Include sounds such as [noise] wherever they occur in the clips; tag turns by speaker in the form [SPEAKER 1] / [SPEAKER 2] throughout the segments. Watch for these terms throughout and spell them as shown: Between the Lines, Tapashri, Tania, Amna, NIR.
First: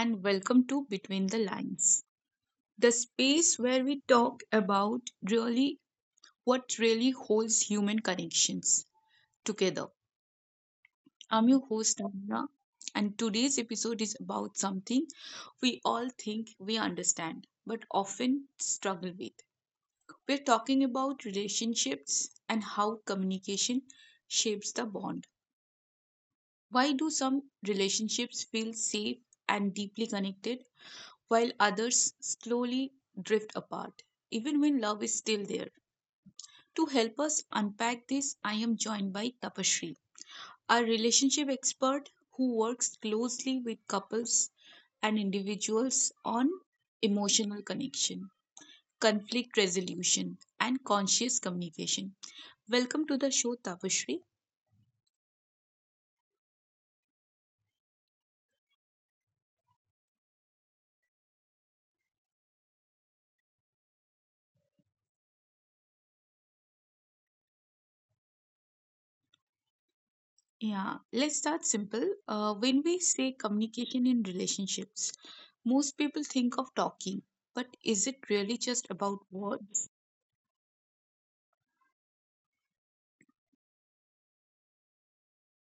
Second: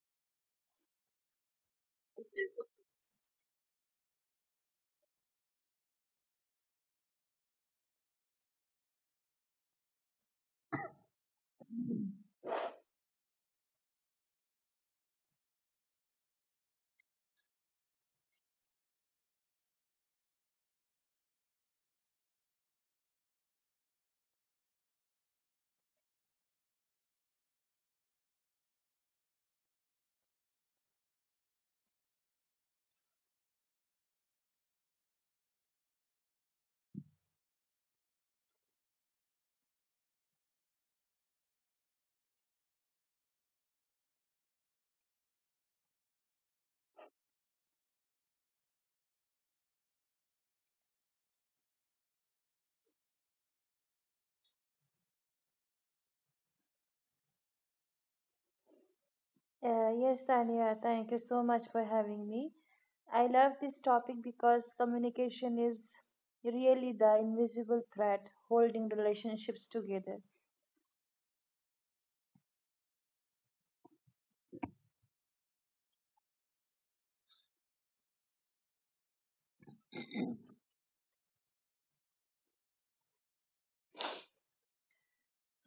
[SPEAKER 1] and welcome to Between the Lines, the space where we talk about really what really holds human connections together. I'm your host, Amna, and today's episode is about something we all think we understand but often struggle with. We're talking about relationships and how communication shapes the bond. Why do some relationships feel safe and deeply connected, while others slowly drift apart, even when love is still there? To help us unpack this, I am joined by Tapashri, our relationship expert who works closely with couples and individuals on emotional connection, conflict resolution, and conscious communication. Welcome to the show, Tapashri.
[SPEAKER 2] Yes, Tania, thank you so much for having me. I love this topic because communication is really the invisible thread holding relationships together.
[SPEAKER 1] Yeah, let's start simple. When we say communication in relationships, most people think of talking, but is it really just about words?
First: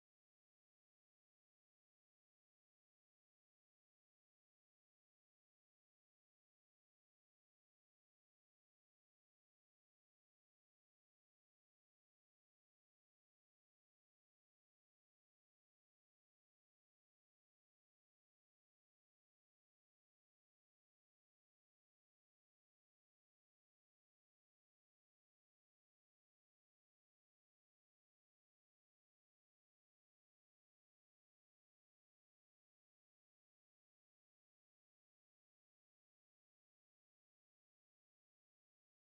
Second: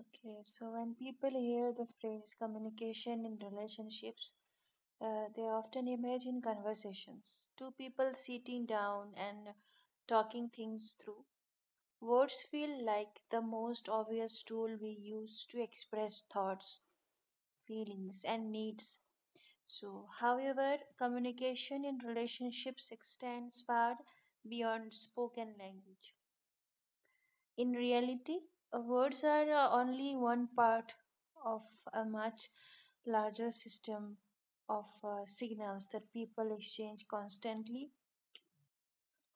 [SPEAKER 2] Okay, so when people hear the phrase communication in relationships, they often imagine conversations. Two people sitting down and talking things through. Words feel like the most obvious tool we use to express thoughts, feelings, and needs. So, however, communication in relationships extends far beyond spoken language. In reality, words are only one part of a much larger system of signals that people exchange constantly,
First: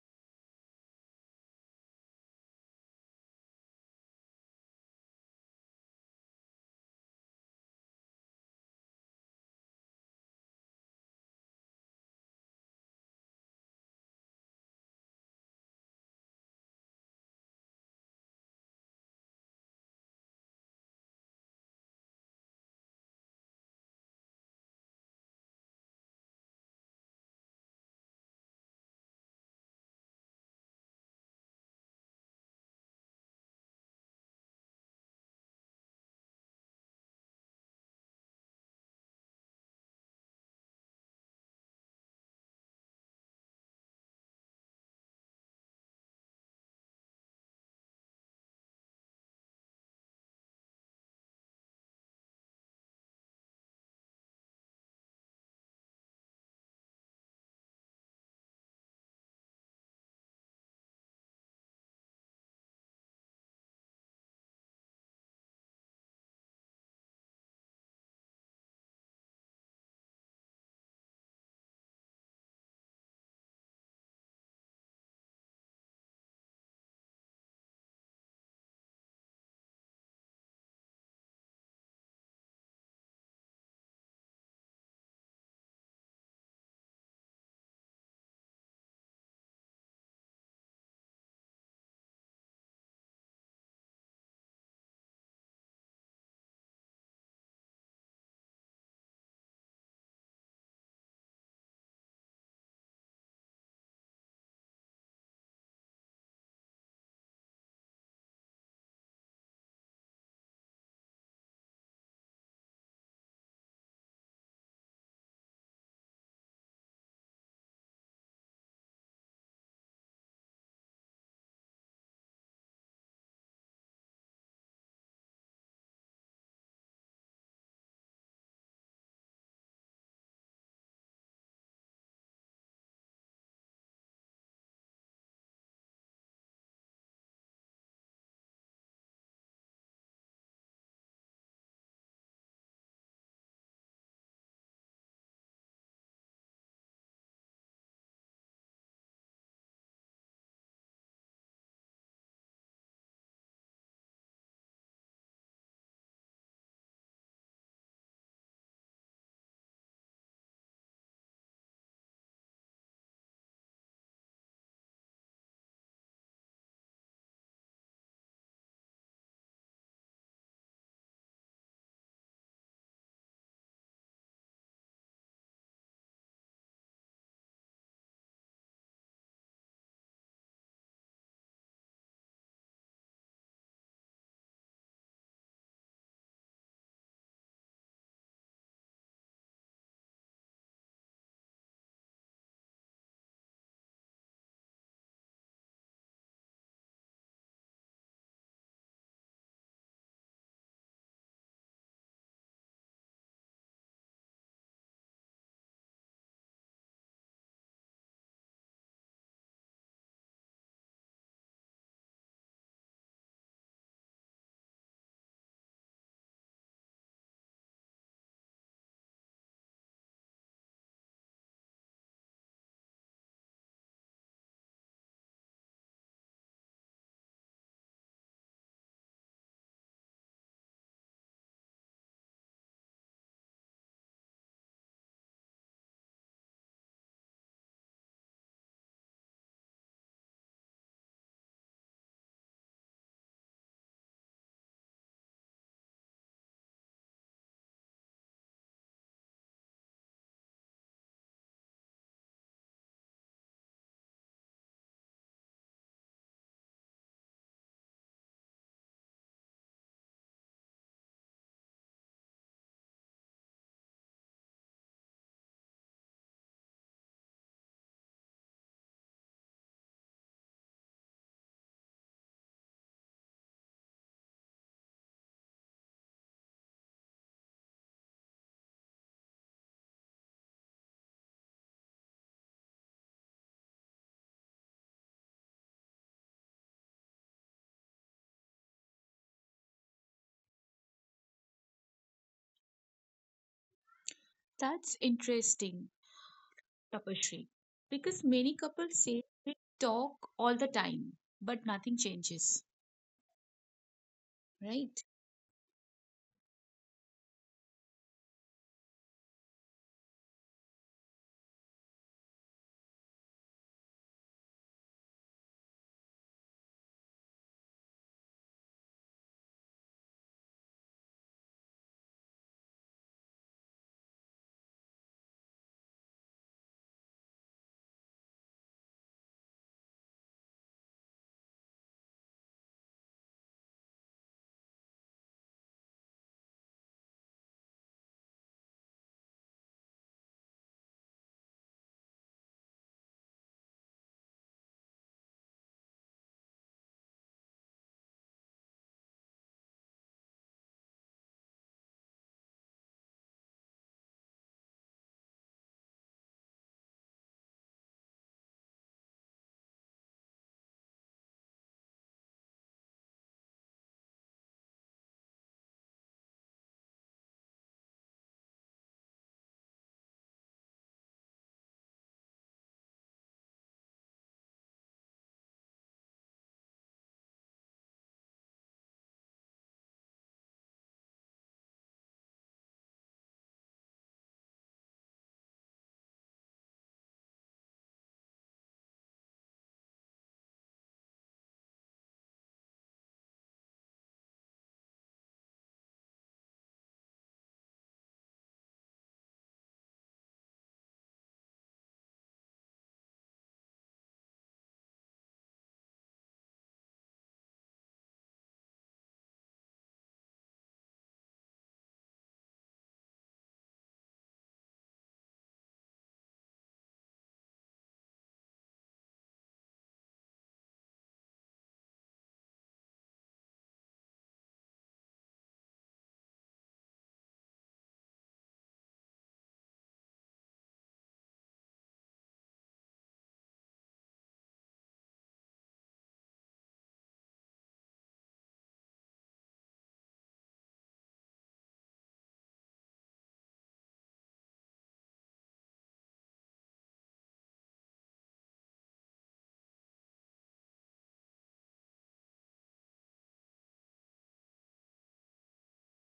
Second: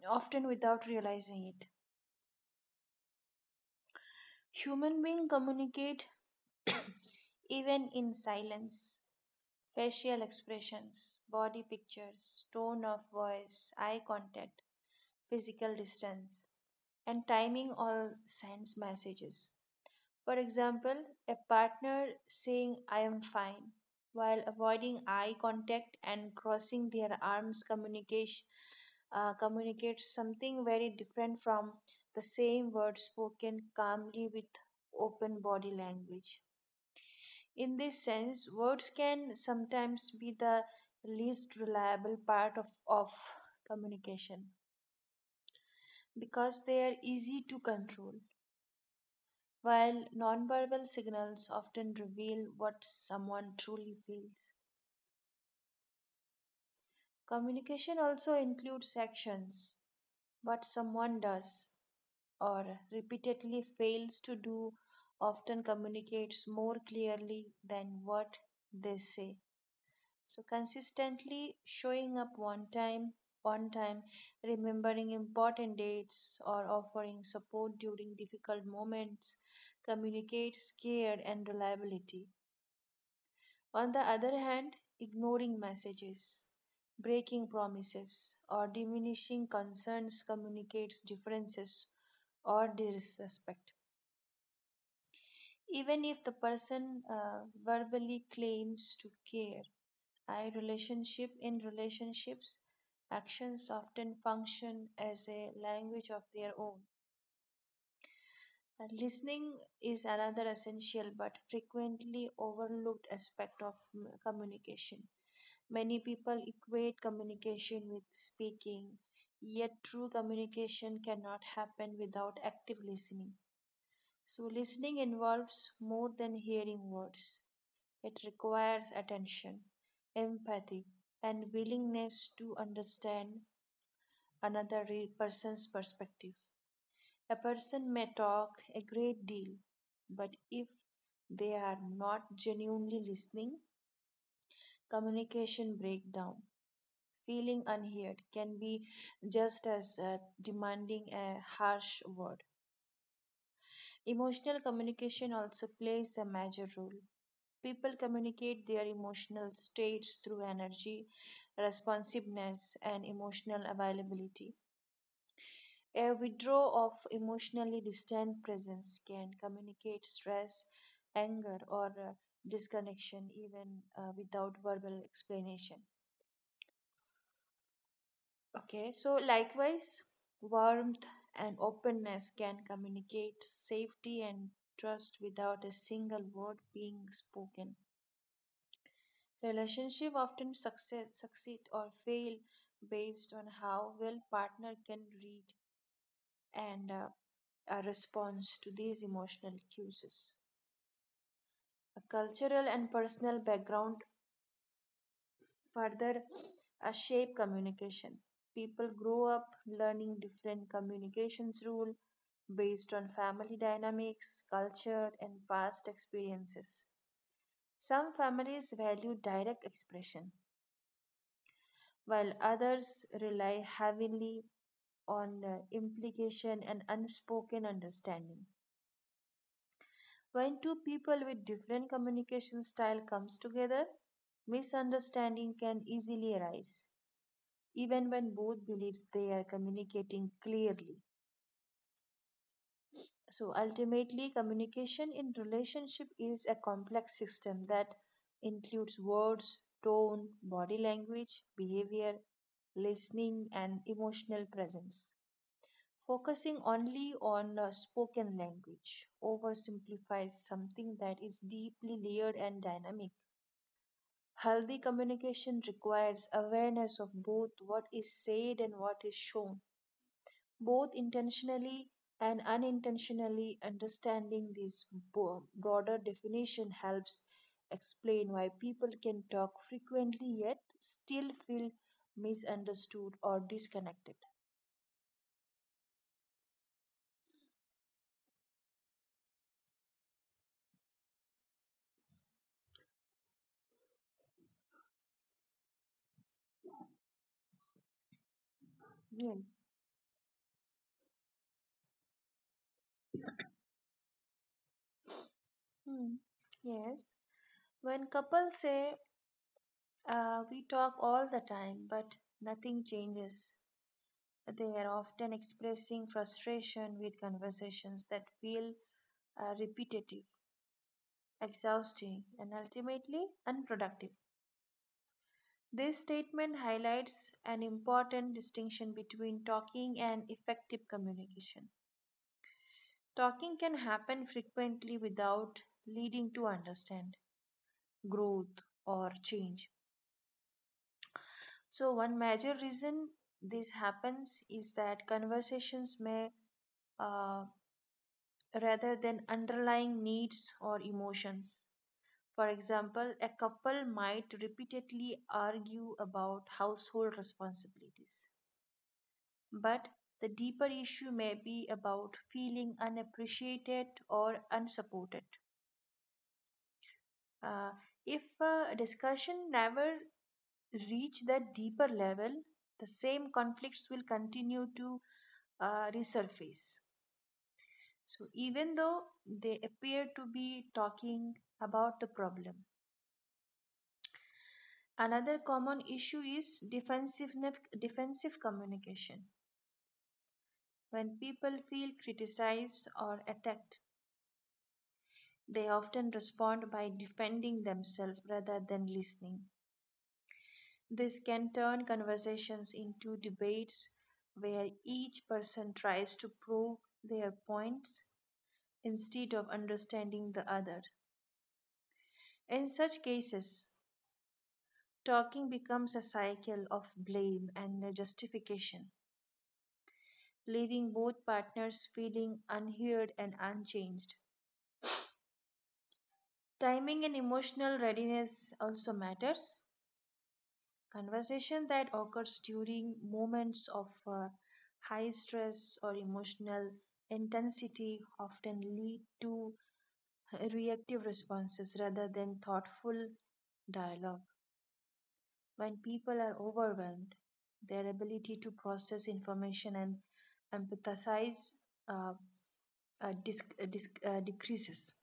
[SPEAKER 2] often without realizing it. Human beings communicate even in silence. Facial expressions, body pictures, tone of voice, eye contact, physical distance and timing all sends messages. For example, a partner saying, I am fine, while avoiding eye contact and crossing their arms communicates something very different from the same word spoken calmly with open body language. In this sense, words can sometimes be the least reliable part of communication because they are easy to control. While nonverbal signals often reveal what someone truly feels, communication also includes actions. What someone does or repeatedly fails to do often communicates more clearly than what they say. So, consistently showing up one time, on time, remembering important dates, or offering support during difficult moments communicates care and reliability. On the other hand, ignoring messages, breaking promises, or diminishing concerns communicates differences or disrespect. Even if the person verbally claims to care, I relationship in relationships, actions often function as a language of their own. And listening is another essential but frequently overlooked aspect of communication. Many people equate communication with speaking, yet true communication cannot happen without active listening. So, listening involves more than hearing words, it requires attention, empathy, and willingness to understand another person's perspective. A person may talk a great deal, but if they are not genuinely listening, communication breaks down. Feeling unheard can be just as demanding a harsh word. Emotional communication also plays a major role. People communicate their emotional states through energy, responsiveness, and emotional availability. A withdrawal of emotionally distant presence can communicate stress, anger, or disconnection even without verbal explanation. Okay, so likewise, warmth and openness can communicate safety and trust without a single word being spoken. Relationship often succeed or fail based on how well partner can read and a response to these emotional cues. A cultural and personal background further shape communication. People grow up learning different communications rule based on family dynamics, culture, and past experiences. Some families value direct expression, while others rely heavily on implication and unspoken understanding. When two people with different communication style comes together, misunderstanding can easily arise, even when both believes they are communicating clearly. So ultimately, communication in relationship is a complex system that includes words, tone, body language, behavior, listening, and emotional presence. Focusing only on spoken language oversimplifies something that is deeply layered and dynamic. Healthy communication requires awareness of both what is said and what is shown, both intentionally and unintentionally. Understanding this broader definition helps explain why people can talk frequently yet still feel misunderstood or disconnected.
[SPEAKER 1] That's interesting, Tapashri, because many couples say
[SPEAKER 2] Yes.
[SPEAKER 1] they talk all the time, but nothing changes, right?
[SPEAKER 2] Hmm. Yes, when couples say, we talk all the time but nothing changes, they are often expressing frustration with conversations that feel repetitive, exhausting, and ultimately unproductive. This statement highlights an important distinction between talking and effective communication. Talking can happen frequently without leading to understand, growth, or change. So, one major reason this happens is that conversations may uh, rather than underlying needs or emotions. For example, a couple might repeatedly argue about household responsibilities, but the deeper issue may be about feeling unappreciated or unsupported. Uh, if a discussion never reach that deeper level, the same conflicts will continue to resurface. So even though they appear to be talking about the problem. Another common issue is defensive communication. When people feel criticized or attacked, they often respond by defending themselves rather than listening. This can turn conversations into debates where each person tries to prove their points instead of understanding the other. In such cases, talking becomes a cycle of blame and justification, leaving both partners feeling unheard and unchanged. Timing and emotional readiness also matters. Conversation that occurs during moments of high stress or emotional intensity often lead to reactive responses rather than thoughtful dialogue. When people are overwhelmed, their ability to process information and empathize uh, decreases.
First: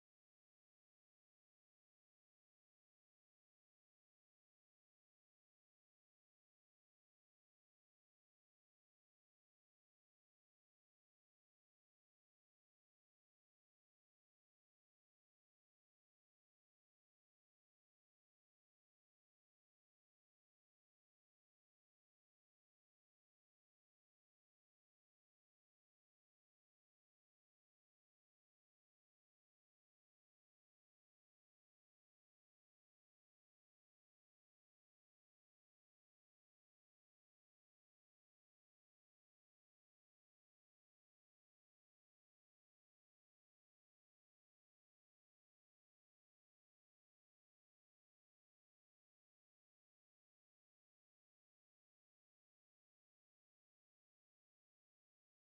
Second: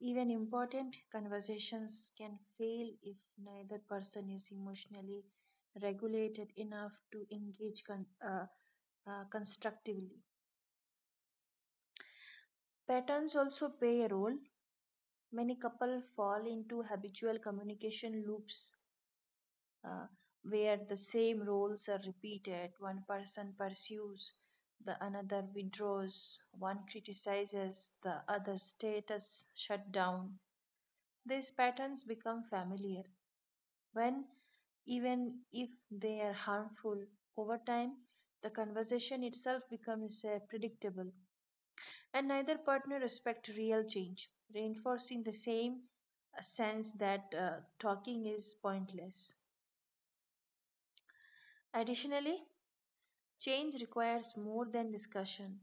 [SPEAKER 2] Even important conversations can fail if neither person is emotionally regulated enough to engage constructively. Patterns also play a role. Many couples fall into habitual communication loops uh, where the same roles are repeated. One person pursues, the another withdraws, one criticizes, the other status shut down. These patterns become familiar, when even if they are harmful over time the conversation itself becomes predictable, and neither partner respect real change, reinforcing the same sense that talking is pointless. Additionally, change requires more than discussion.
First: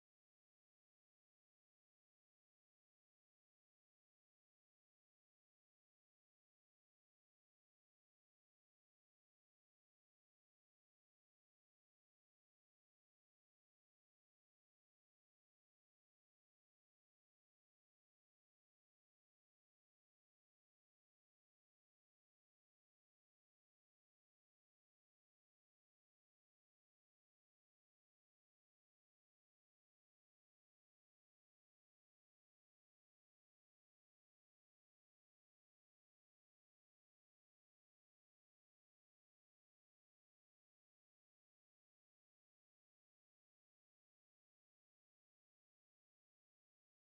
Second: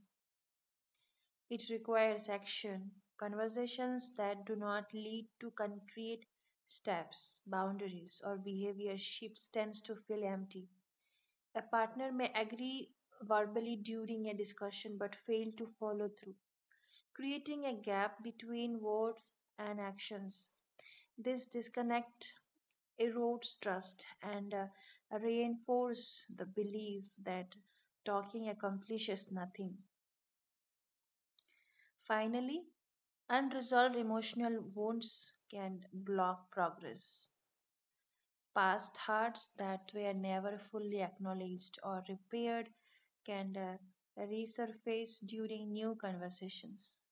[SPEAKER 2] It requires action. Conversations that do not lead to concrete steps, boundaries, or behavior shifts tends to feel empty. A partner may agree verbally during a discussion but fail to follow through, creating a gap between words and actions. This disconnect erodes trust and reinforces the belief that talking accomplishes nothing. Finally, unresolved emotional wounds can block progress. Past hurts that were never fully acknowledged or repaired can resurface during new conversations,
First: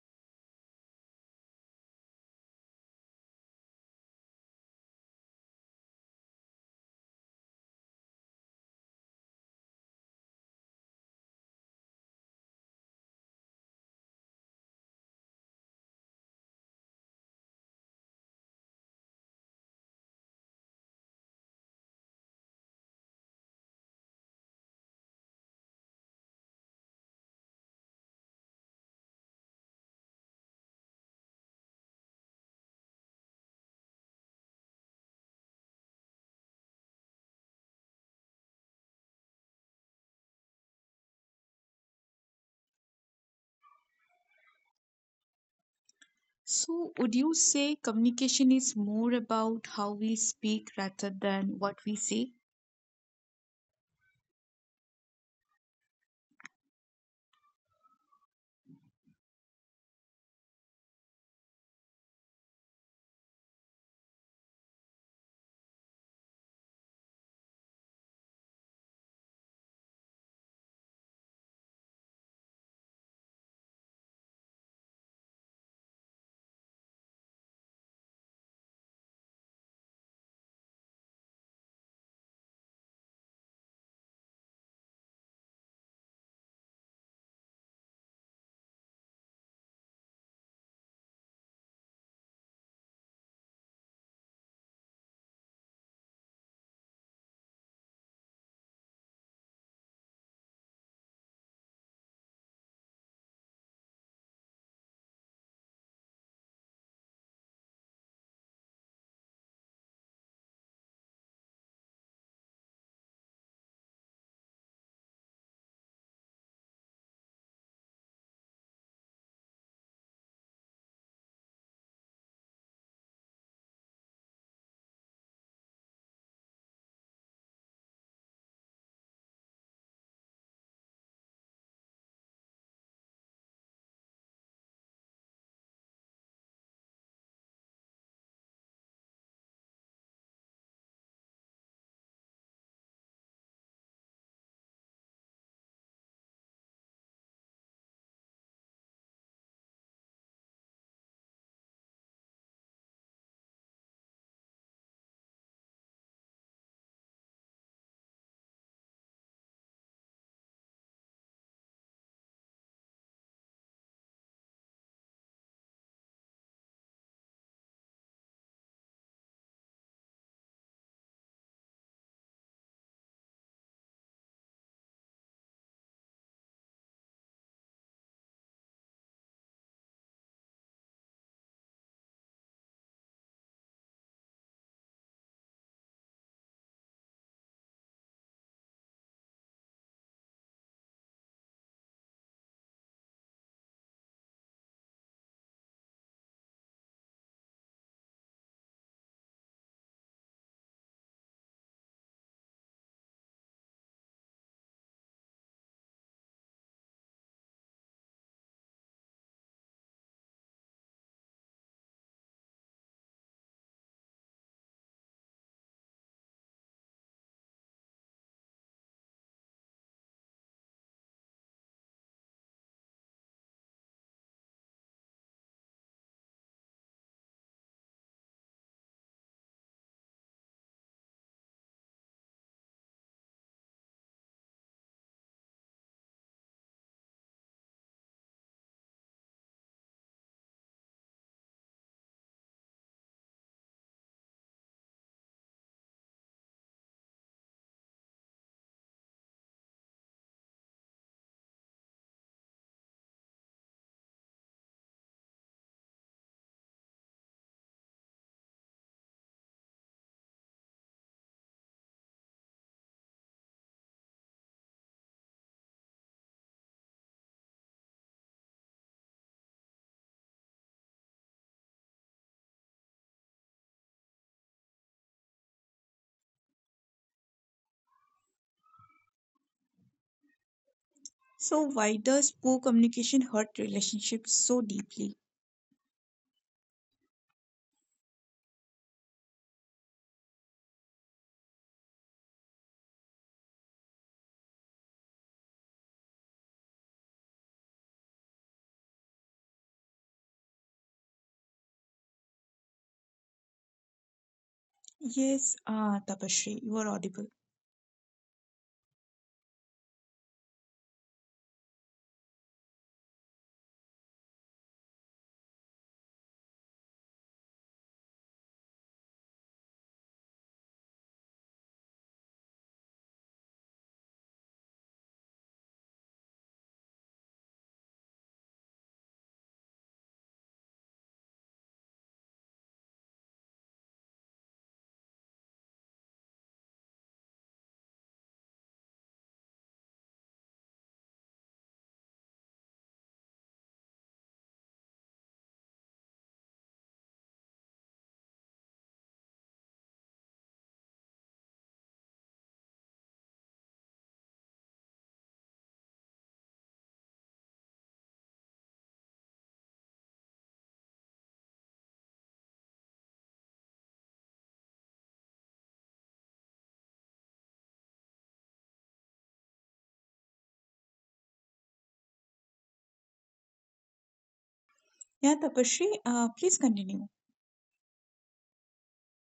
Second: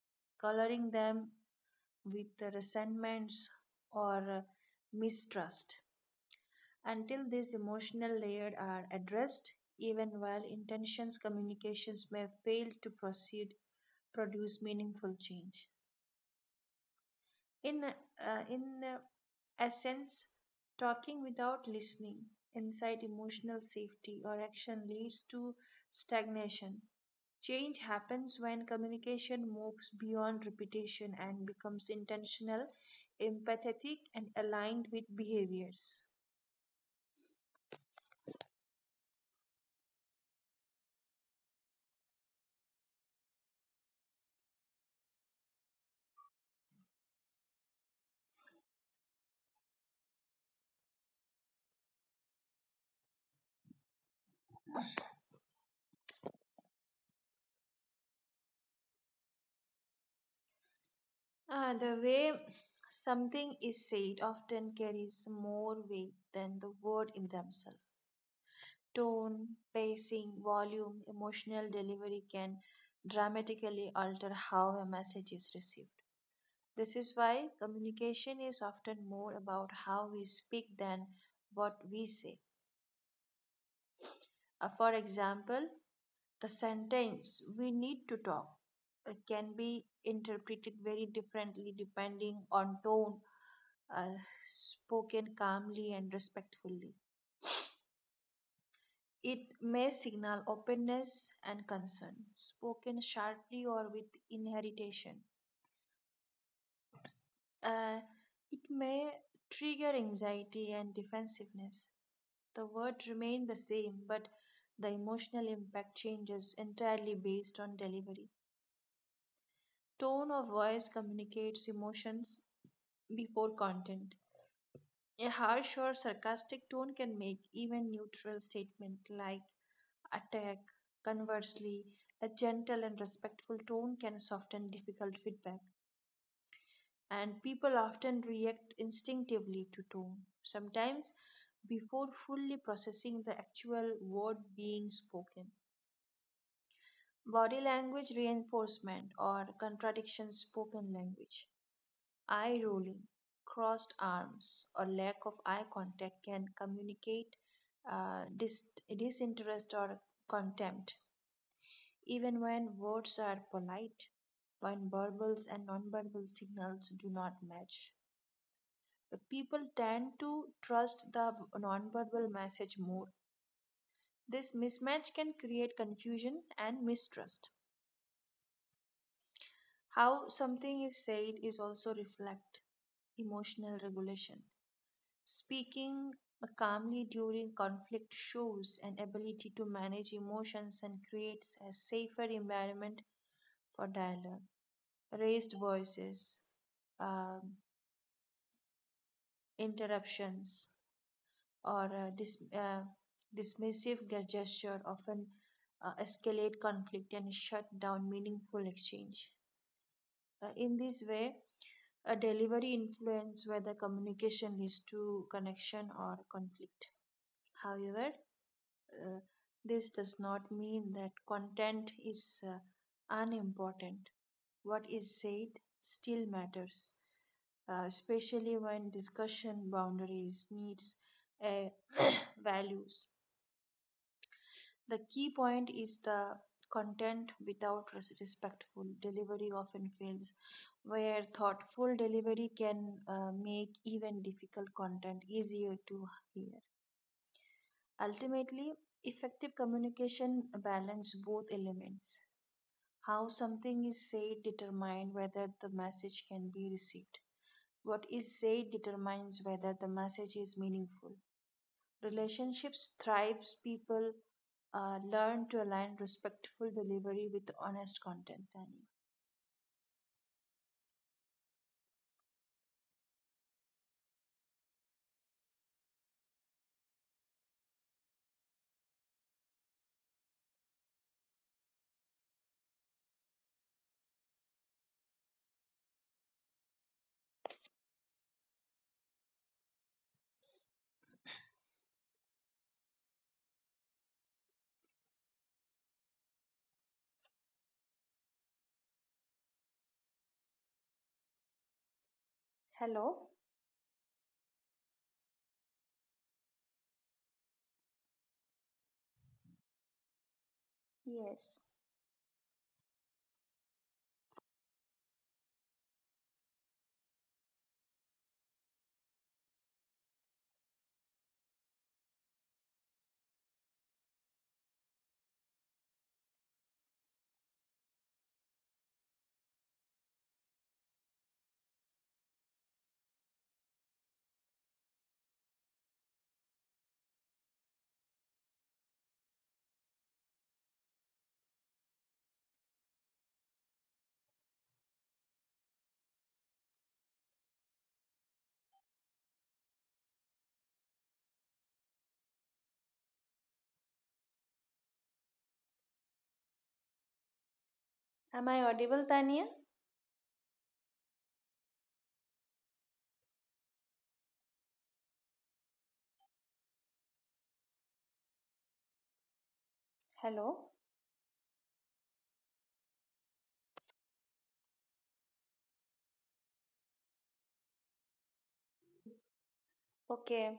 [SPEAKER 2] coloring them with resentments or mistrust. Until these emotional layers are addressed, even well intentions communications may fail to proceed produce meaningful change. In essence, talking without listening inside emotional safety or action leads to stagnation. Change happens when communication moves beyond repetition and becomes intentional, empathetic, and aligned with behaviors.
[SPEAKER 1] So, would you say communication is more about how we speak rather than what we say?
[SPEAKER 2] The way something is said often carries more weight than the word in themselves. Tone, pacing, volume, emotional delivery can dramatically alter how a message is received. This is why communication is often more about how we speak than what we say. For example, the sentence, we need to talk, can be interpreted very differently depending on tone. uh, Spoken calmly and respectfully, it may signal openness and concern. Spoken sharply or with inheritation, Uh, it may trigger anxiety and defensiveness. The word remains the same, but the emotional impact changes entirely based on delivery. Tone of voice communicates emotions before content. A harsh or sarcastic tone can make even neutral statement like attack. Conversely, a gentle and respectful tone can soften difficult feedback, and people often react instinctively to tone, sometimes before fully processing the actual word being spoken. Body language reinforcement or contradiction spoken language, eye rolling, crossed arms, or lack of eye contact can communicate disinterest or contempt. Even when words are polite, when verbals and nonverbal signals do not match, people tend to trust the nonverbal message more. This mismatch can create confusion and mistrust. How something is said is also reflect emotional regulation. Speaking calmly during conflict shows an ability to manage emotions and creates a safer environment for dialogue. Raised voices, um, interruptions, or dismissive gesture often escalate conflict and shut down meaningful exchange. In this way, a delivery influence whether communication leads to connection or conflict. However, uh, this does not mean that content is unimportant. What is said still matters, especially when discussion boundaries, needs, uh, [clears throat] values. The key point is the content without respectful delivery often fails, where thoughtful delivery can make even difficult content easier to hear. Ultimately, effective communication balance both elements. How something is said determine whether the message can be received. What is said determines whether the message is meaningful. Relationships thrives people learn to align respectful delivery with honest content, Tania.
[SPEAKER 1] So, why does poor communication hurt relationships so deeply?
[SPEAKER 2] Hello?
[SPEAKER 1] Yes, Tapashri, you are audible.
[SPEAKER 2] Yes. Am I audible, Tania? Hello?
[SPEAKER 1] Yeah, Tapashri, please continue.
[SPEAKER 2] Okay.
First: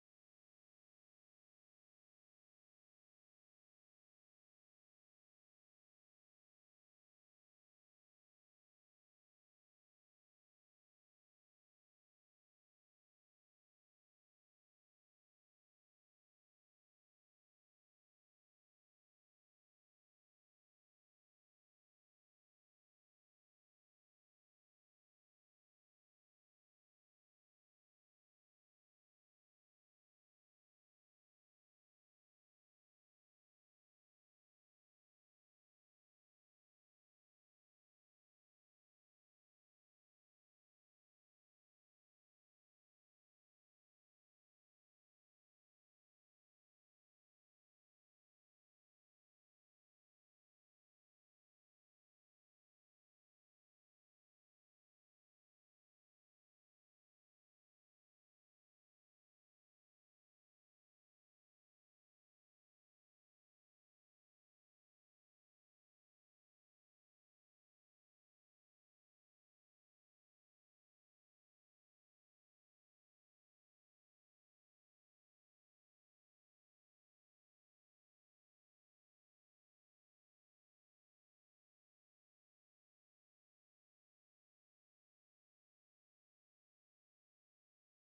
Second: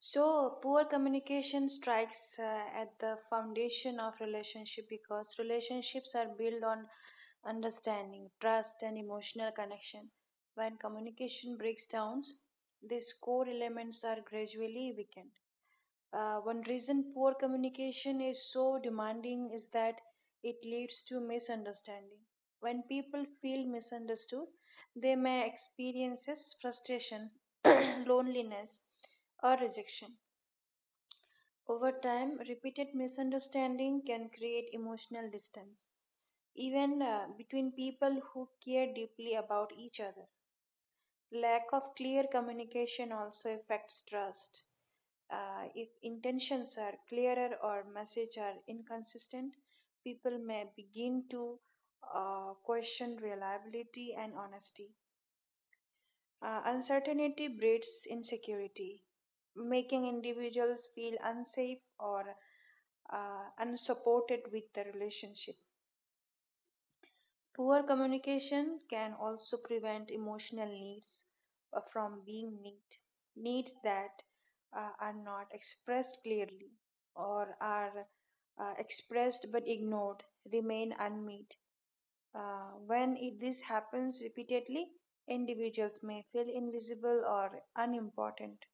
[SPEAKER 2] So, poor communication strikes at the foundation of relationship because relationships are built on understanding, trust, and emotional connection. When communication breaks down, these core elements are gradually weakened. One reason poor communication is so demanding is that it leads to misunderstanding. When people feel misunderstood, they may experience frustration, [clears throat] loneliness, or rejection. Over time, repeated misunderstanding can create emotional distance, even between people who care deeply about each other. Lack of clear communication also affects trust. If intentions are clearer or messages are inconsistent, people may begin to question reliability and honesty. Uncertainty breeds insecurity, making individuals feel unsafe or unsupported with the relationship. Poor communication can also prevent emotional needs from being met, needs that are not expressed clearly or are expressed but ignored remain unmet when this happens repeatedly, individuals may feel invisible or unimportant,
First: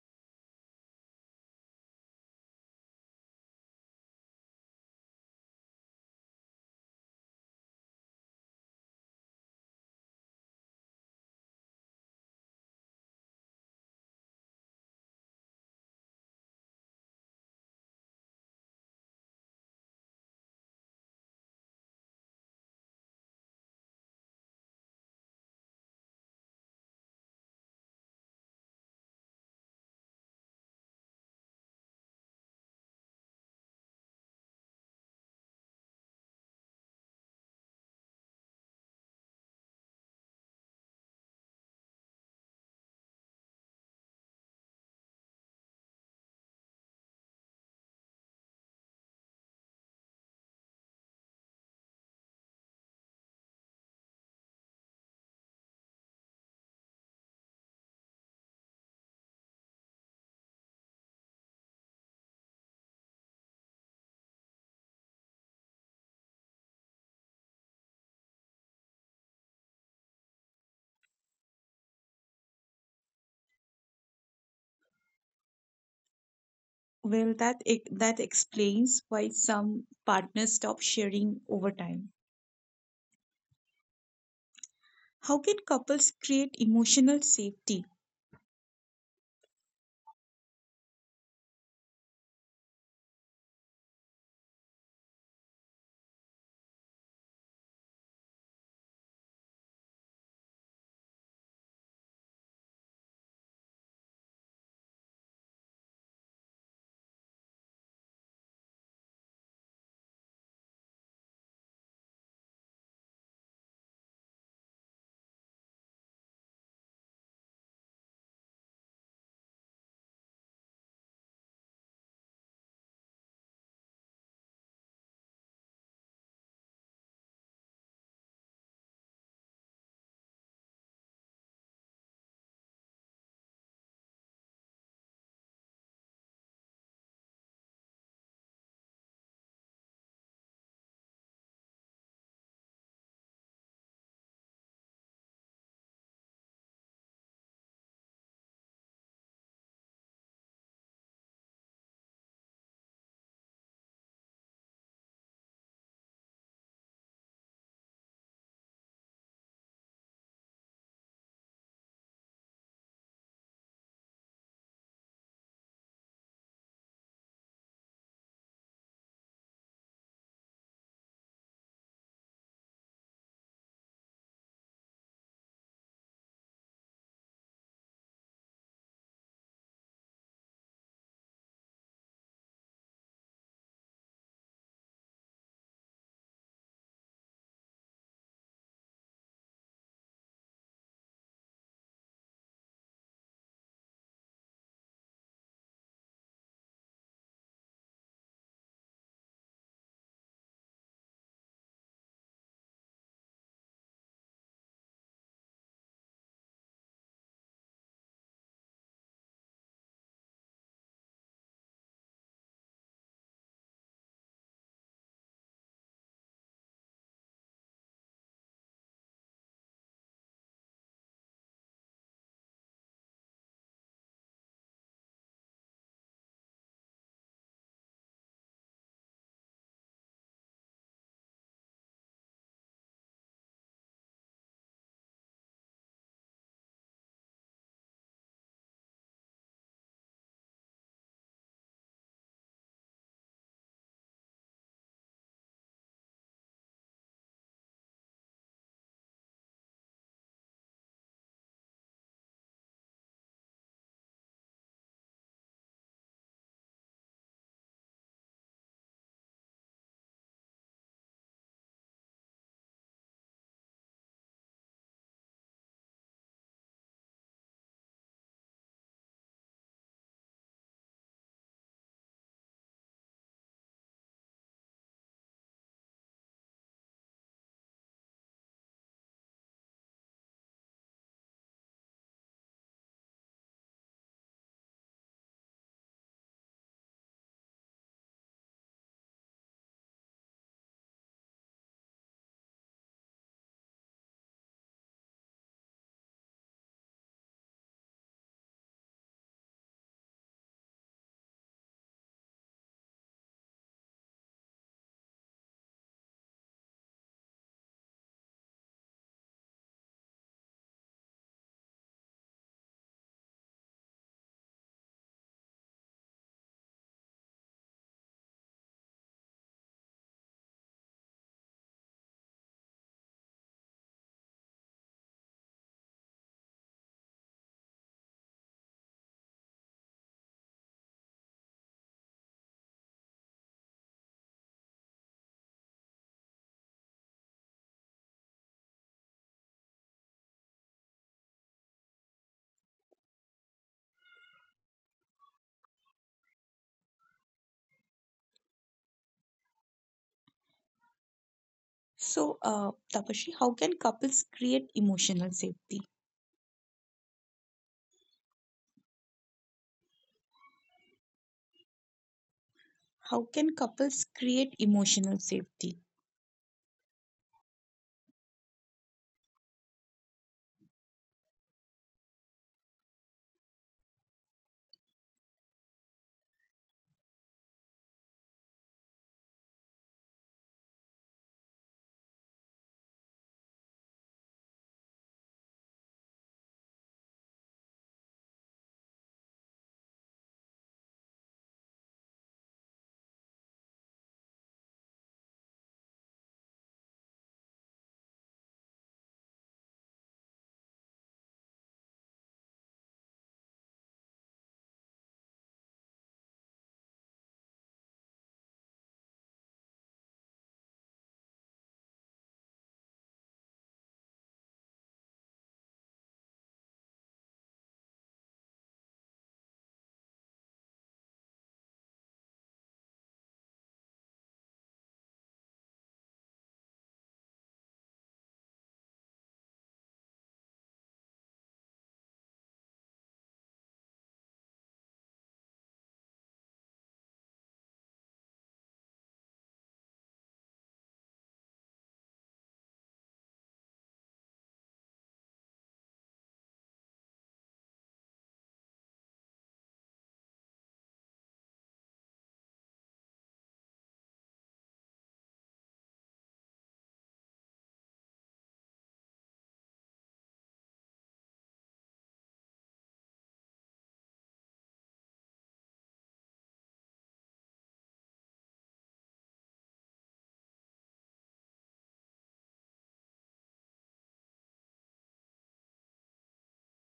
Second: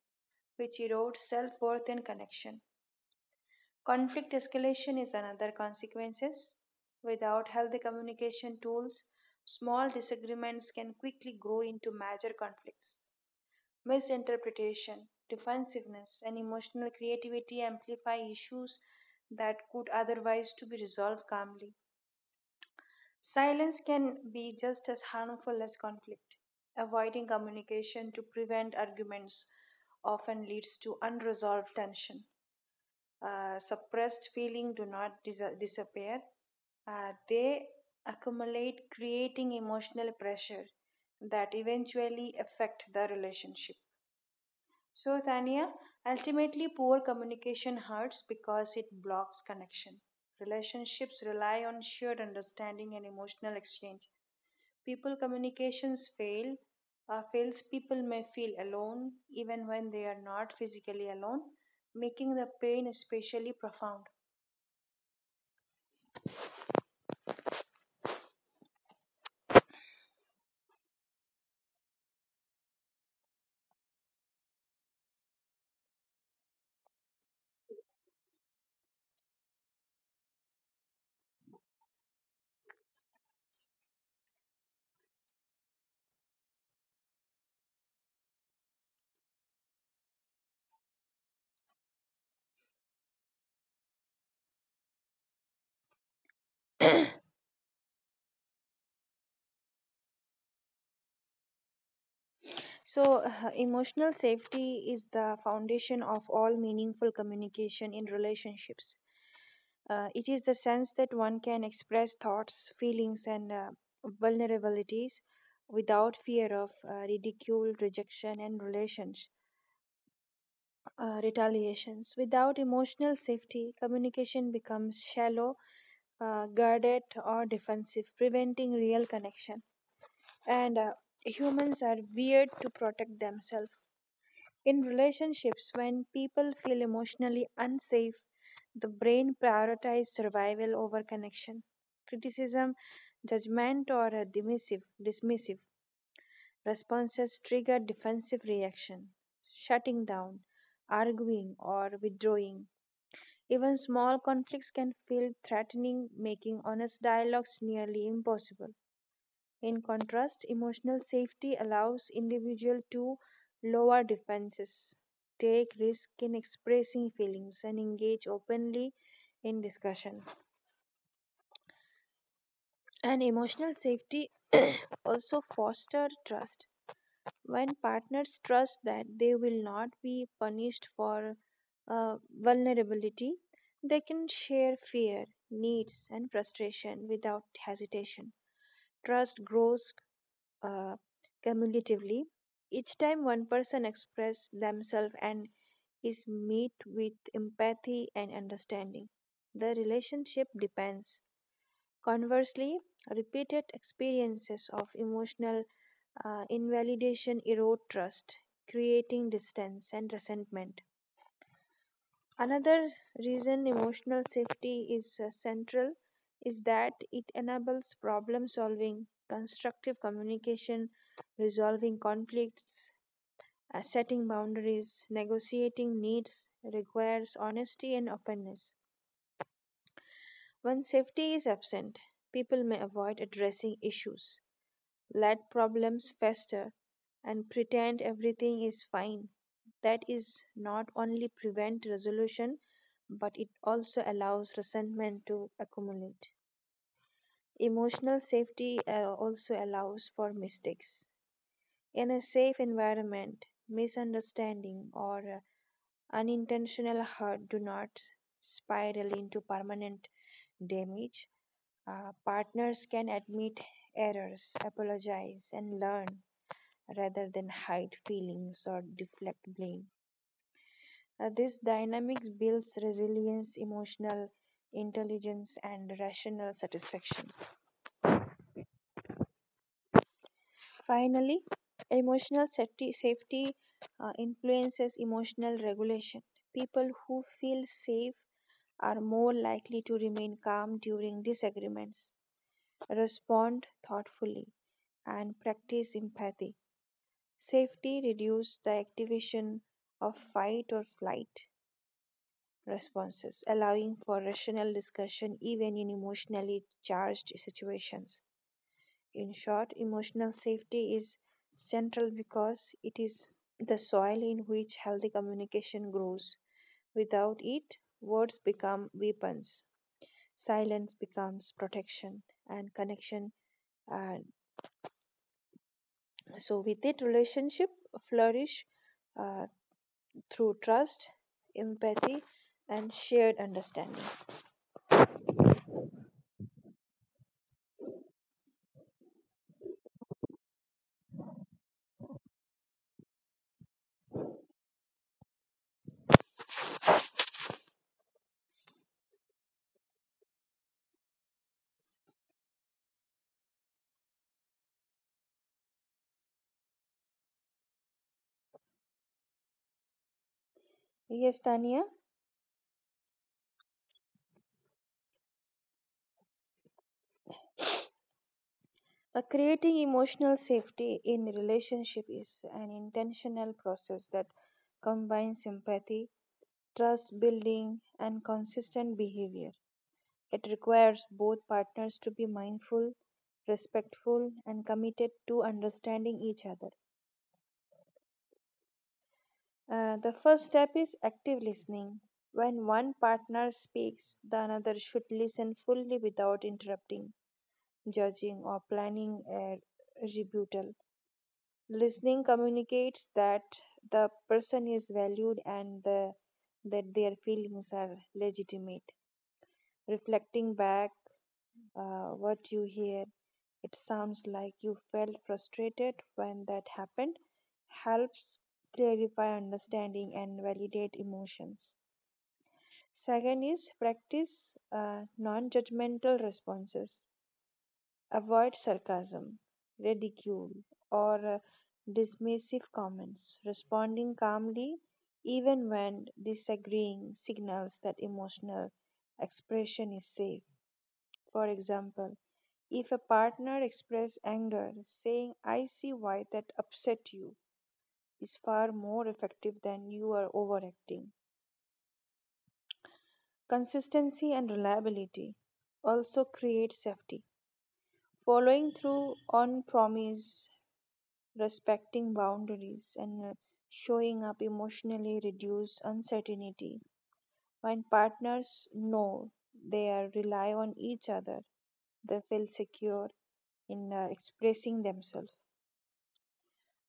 [SPEAKER 2] which erodes self-worth and connection. Conflict escalation is another consequence. Without healthy communication tools, small disagreements can quickly grow into major conflicts. Misinterpretation, defensiveness, and emotional creativity amplify issues that could otherwise to be resolved calmly. Silence can be just as harmful as conflict. Avoiding communication to prevent arguments often leads to unresolved tension. Suppressed feelings do not disappear. They accumulate, creating emotional pressure that eventually affect the relationship. So, Tania, ultimately, poor communication hurts because it blocks connection. Relationships rely on shared understanding and emotional exchange people communications fail fails people may feel alone even when they are not physically alone, making the pain especially profound.
[SPEAKER 1] Well, that explains why some partners stop sharing over time. How can couples create emotional safety?
[SPEAKER 2] So emotional safety is the foundation of all meaningful communication in relationships. It is the sense that one can express thoughts, feelings, and vulnerabilities without fear of ridicule, rejection, and relations. Retaliations. Without emotional safety, communication becomes shallow, guarded, or defensive, preventing real connection. And humans are weird to protect themselves. In relationships, when people feel emotionally unsafe, the brain prioritizes survival over connection. Criticism, judgment, or a dismissive responses trigger defensive reaction, shutting down, arguing, or withdrawing. Even small conflicts can feel threatening, making honest dialogues nearly impossible. In contrast, emotional safety allows individuals to lower defenses, take risk in expressing feelings, and engage openly in discussion. And emotional safety [clears throat] also foster trust. When partners trust that they will not be punished for vulnerability, they can share fear, needs, and frustration without hesitation. Trust grows uh, cumulatively. Each time one person expresses themselves and is met with empathy and understanding, the relationship depends. Conversely, repeated experiences of emotional invalidation erode trust, creating distance and resentment. Another reason emotional safety is central is that it enables problem solving, constructive communication, resolving conflicts, setting boundaries, negotiating needs, requires honesty and openness. When safety is absent, people may avoid addressing issues, let problems fester, and pretend everything is fine. That is not only prevent resolution, but it also allows resentment to accumulate. Emotional safety also allows for mistakes. In a safe environment, misunderstanding or unintentional hurt do not spiral into permanent damage. Partners can admit errors, apologize, and learn rather than hide feelings or deflect blame. This dynamics builds resilience, emotional intelligence, and rational satisfaction. Finally, emotional safety influences emotional regulation. People who feel safe are more likely to remain calm during disagreements, respond thoughtfully, and practice empathy. Safety reduces the activation of fight or flight, responses, allowing for rational discussion even in emotionally charged situations. In short, emotional safety is central because it is the soil in which healthy communication grows. Without it, words become weapons, silence becomes protection, and connection. Uh, so, with it, relationship flourish uh, through trust, empathy, and shared understanding.
[SPEAKER 1] So, Tapashi, how can couples create emotional safety?
[SPEAKER 2] Yes,
[SPEAKER 1] How
[SPEAKER 2] Tania.
[SPEAKER 1] can couples create emotional safety?
[SPEAKER 2] Creating emotional safety in relationship is an intentional process that combines empathy, trust building, and consistent behavior. It requires both partners to be mindful, respectful, and committed to understanding each other. The first step is active listening. When one partner speaks, the another should listen fully without interrupting, judging, or planning a rebuttal. Listening communicates that the person is valued and the, that their feelings are legitimate. Reflecting back what you hear, it sounds like you felt frustrated when that happened, helps clarify understanding and validate emotions. Second is practice non judgmental responses. Avoid sarcasm, ridicule, or dismissive comments. Responding calmly, even when disagreeing, signals that emotional expression is safe. For example, if a partner expresses anger, saying, I see why that upset you, is far more effective than you are overacting. Consistency and reliability also create safety. Following through on promise, respecting boundaries, and showing up emotionally reduce uncertainty. When partners know they are rely on each other, they feel secure in expressing themselves.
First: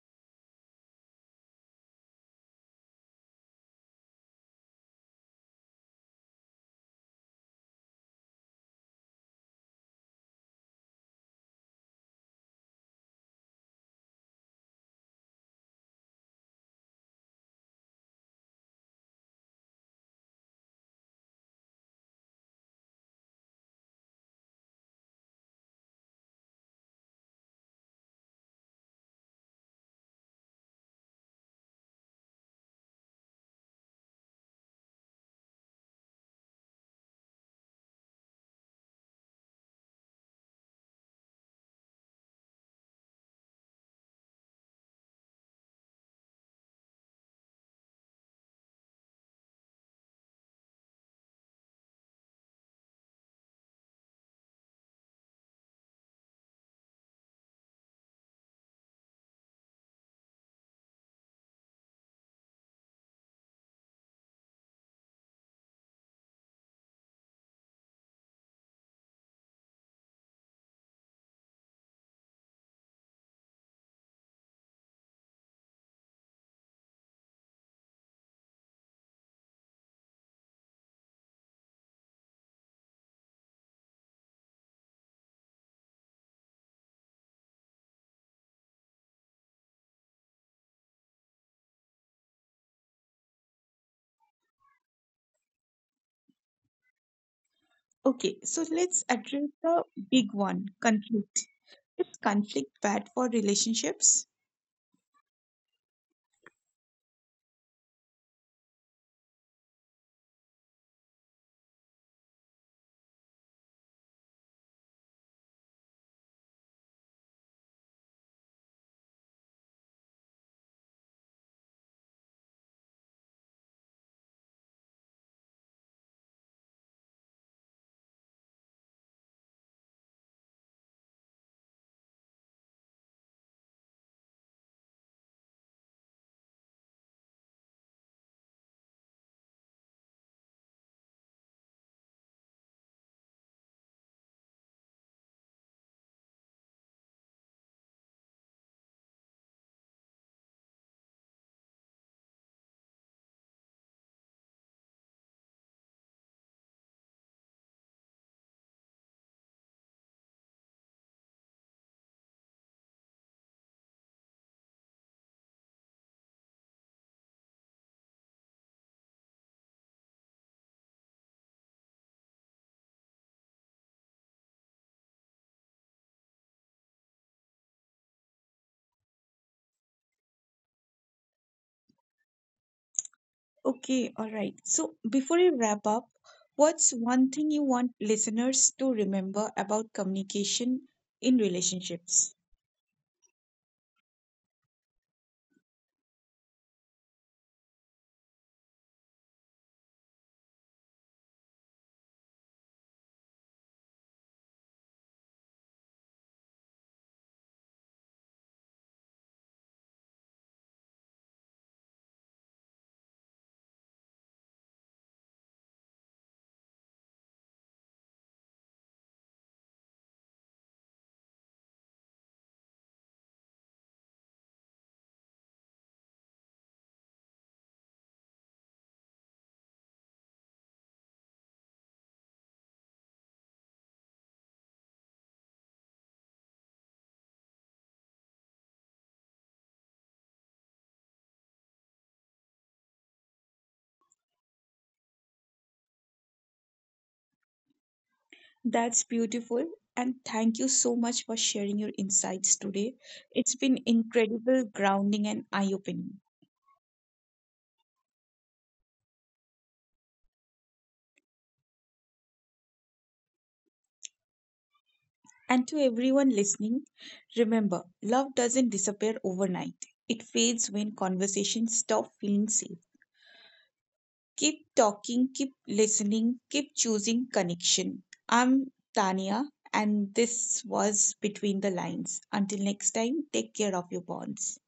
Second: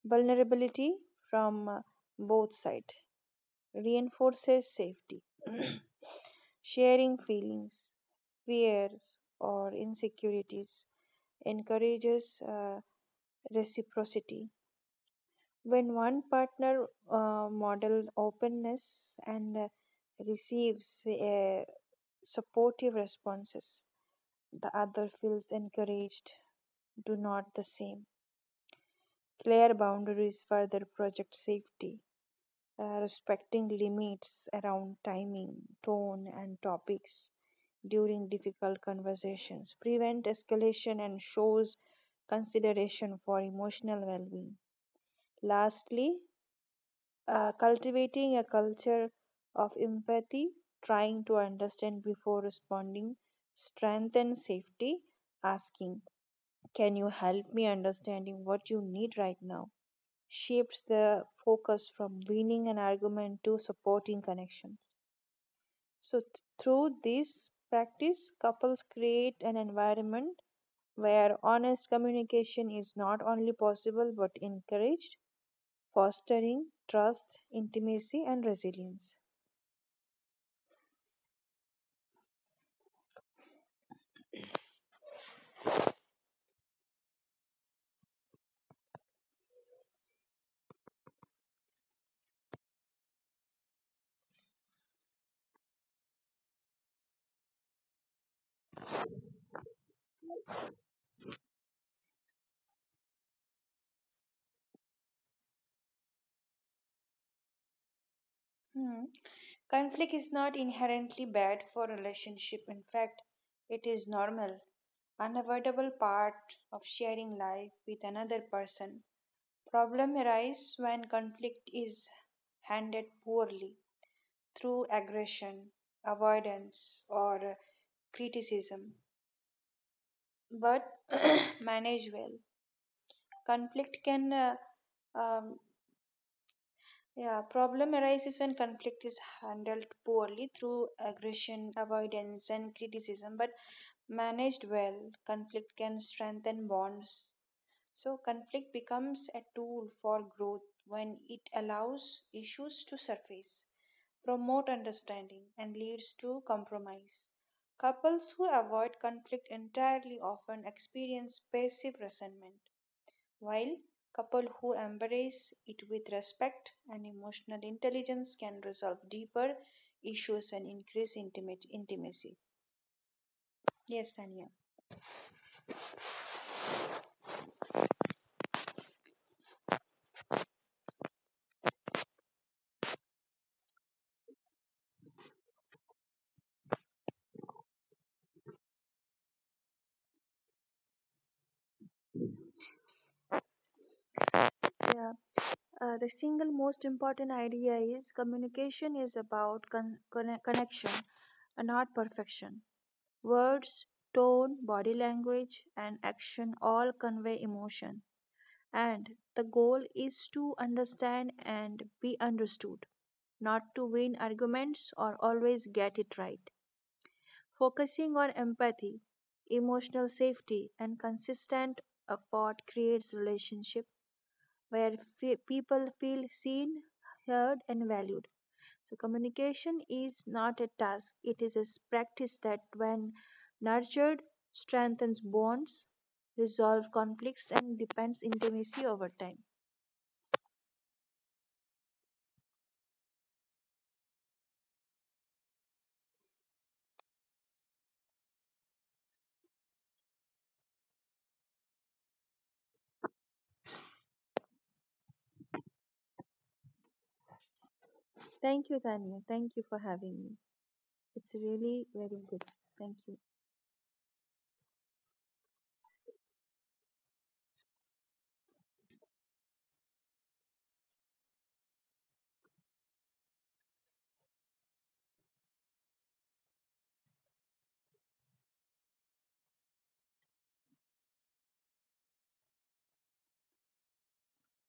[SPEAKER 2] Vulnerability from both sides reinforces safety. [clears throat] Sharing feelings, fears, or insecurities encourages uh, reciprocity. When one partner models openness and receives supportive responses, the other feels encouraged. Do not the same. Clear boundaries further project safety. Respecting limits around timing, tone, and topics during difficult conversations, prevent escalation, and shows consideration for emotional well being. Lastly, cultivating a culture of empathy, trying to understand before responding, strength and safety, asking, Can you help me understanding what you need right now? Shapes the focus from winning an argument to supporting connections. So, through this practice, couples create an environment where honest communication is not only possible but encouraged, fostering trust, intimacy, and resilience.
[SPEAKER 1] Okay, so let's address the big one, conflict. Is conflict bad for relationships?
[SPEAKER 2] Hmm. Conflict is not inherently bad for relationship. In fact, it is normal, unavoidable part of sharing life with another person. Problem arise when conflict is handled poorly through aggression, avoidance, or criticism, but [clears throat] manage well. Conflict can um, Yeah, problem arises when conflict is handled poorly through aggression, avoidance, and criticism, but managed well, conflict can strengthen bonds. So, conflict becomes a tool for growth when it allows issues to surface, promote understanding, and leads to compromise. Couples who avoid conflict entirely often experience passive resentment, while couple who embrace it with respect and emotional intelligence can resolve deeper issues and increase intimate intimacy. Yes, Tanya.
[SPEAKER 1] Okay, all right. So before we wrap up, what's one thing you want listeners to remember about communication in relationships?
[SPEAKER 2] Yeah, the single most important idea is communication is about connection, and not perfection. Words, tone, body language, and action all convey emotion. And the goal is to understand and be understood, not to win arguments or always get it right. Focusing on empathy, emotional safety, and consistent effort creates relationship where people feel seen, heard, and valued. So communication is not a task; it is a practice that, when nurtured, strengthens bonds, resolve conflicts, and deepens intimacy over time.
[SPEAKER 1] That's beautiful. And thank you so much for sharing your insights today. It's been incredible, grounding, and eye-opening.
[SPEAKER 2] Thank you, Tanya. Thank you for having me. It's really very good. Thank you.
[SPEAKER 1] And to everyone listening, remember, love doesn't disappear overnight. It fades when conversations stop feeling safe. Keep talking, keep listening, keep choosing connection. I'm Tania, and this was Between the Lines. Until next time, take care of your bonds.